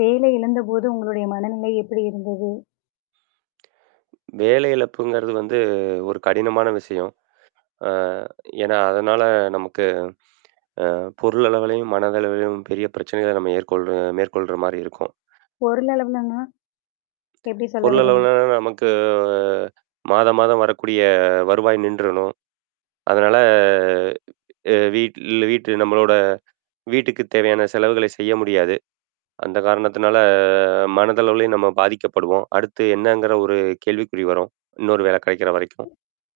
வேலை இழந்தபோது உங்களுடைய மனநிலை எப்படி இருந்தது? வேலை இழப்புங்குறது வந்து ஒரு கடினமான விஷயம். ஆ. ஏன்னா அதனால நமக்கு அ பொருள் அளவிலும், மனதளவிலும் பெரிய பிரச்சனைகளை மேற்கொள்ற மேற்கொள்ற மாதிரி இருக்கும். பொருளளவுலனா? எப்டி சொல்ல பொருள் வர்றீங்க? அளவில நமக்கு ஆ மாதம் மாதம் வரக்கூடிய வருவாய் நின்றடணும். அதனால. அ. வீட்டில வீட்டு நம்மளோட வீட்டுக்குத் தேவையான செலவுகள செய்ய முடியாது. அந்த காரணத்தினால மனதளவிலயும் நம்ம பாதிக்கப்படுவோம். அடுத்து என்னங்கிற ஒரு கேள்விக்குறி வரும் இன்னொரு வேல கெடைக்கிற வரைக்கும்.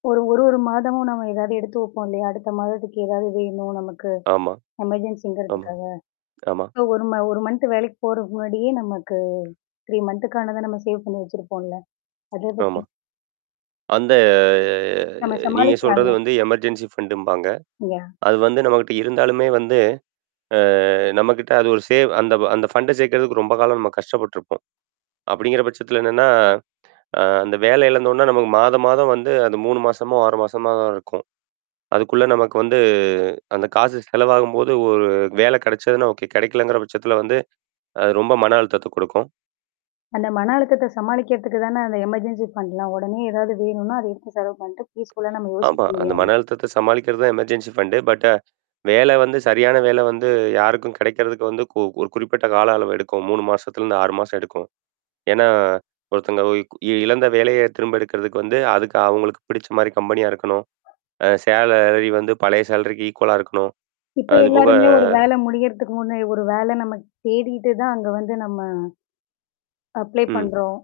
1 1 1 மாதமும் நம்ம ஏதாவது எடுத்து வைப்போம் இல்லையா? அடுத்த மாதத்துக்கு ஏதாவது வேணும் நமக்கு. ஆமா. ஆமா. எமர்ஜென்சிங்கிறதுக்காக. ஆமா. ஸோ 1 மாத 1 மன்த் வேலைக்கு போறதுக்கு முன்னாடியே நமக்கு த்ரீ மன்த் துக்கானத நம்ம சேவ் பண்ணி வச்சிருப்போம்ல? அத பத்தி. ஆமா. அந்த நம்ம நீங்க சொல்கிறது சமாளிக்கலால்ல. வந்து எமர்ஜென்சி ஃபண்டு ம்பாங்க. யா. அது வந்து நம்மகிட்ட இருந்தாலுமே வந்து. அ நம்மகிட்ட அது ஒரு சேவ் அந்த அந்த ஃபண்டை சேர்க்கிறதுக்கு ரொம்ப காலம் நம்ம கஷ்டப்பட்டுருப்போம். அப்படிங்கிற பட்சத்தில என்னன்னா. அந்த வேல இழந்தோன்னே நமக்கு மாதம் மாதம் வந்து அது 3 மாசமோ 6 மாசமா தான் இருக்கும் அதுக்குள்ளே நமக்கு வந்து அந்த காசு செலவாகும்போது 1 வேல கிடைச்சதுன்னா ஓகே, கெடைக்கலங்கிற பட்சத்தில வந்து அது ரொம்ப மன அழுத்தத்த குடுக்கும். அந்த மன அழுத்தத்த சமாளிக்கிறதுக்கு தானே அந்த எமர்ஜென்சி ஃபண்ட்லாம். உடனே ஏதாவது வேணுன்னா அத எடுத்து செலவு பண்ணிட்டு பீஸ்ஃபுல் லா நம்ம யோசிக்க ஆமா அந்த முடியும். மன அழுத்தத்த சமாளிக்கிறது தான் எமர்ஜென்சி ஃபண்டு பட் வேல வந்து சரியான வேல வந்து யாருக்கும் கெடைக்கிறதுக்கு வந்து ஒரு குறிப்பிட்ட கால அளவு எடுக்கும். 3 மாசத்துலேருந்து 6 மாதம் எடுக்கும். ஏன்னா ஒருத்தவங்க இழந்த வேலைய திரும்ப எடுக்கிறதுக்கு வந்து அதுக்கு அவங்களுக்கு பிடிச்ச மாதிரி கம்பெனி யா இருக்கணும். அ சேலரி வந்து பழைய சேலரிக்கு ஈக்குவலா இருக்கணும். இப்போ அதுபோக. எல்லாருமே 1 வேலை முடியிறதுக்கு முன்ன 1 வேலை நம்ம தேடிட்டு தான் அங்கே வந்து நம்ம. அப்ளை ம். பண்றோம்.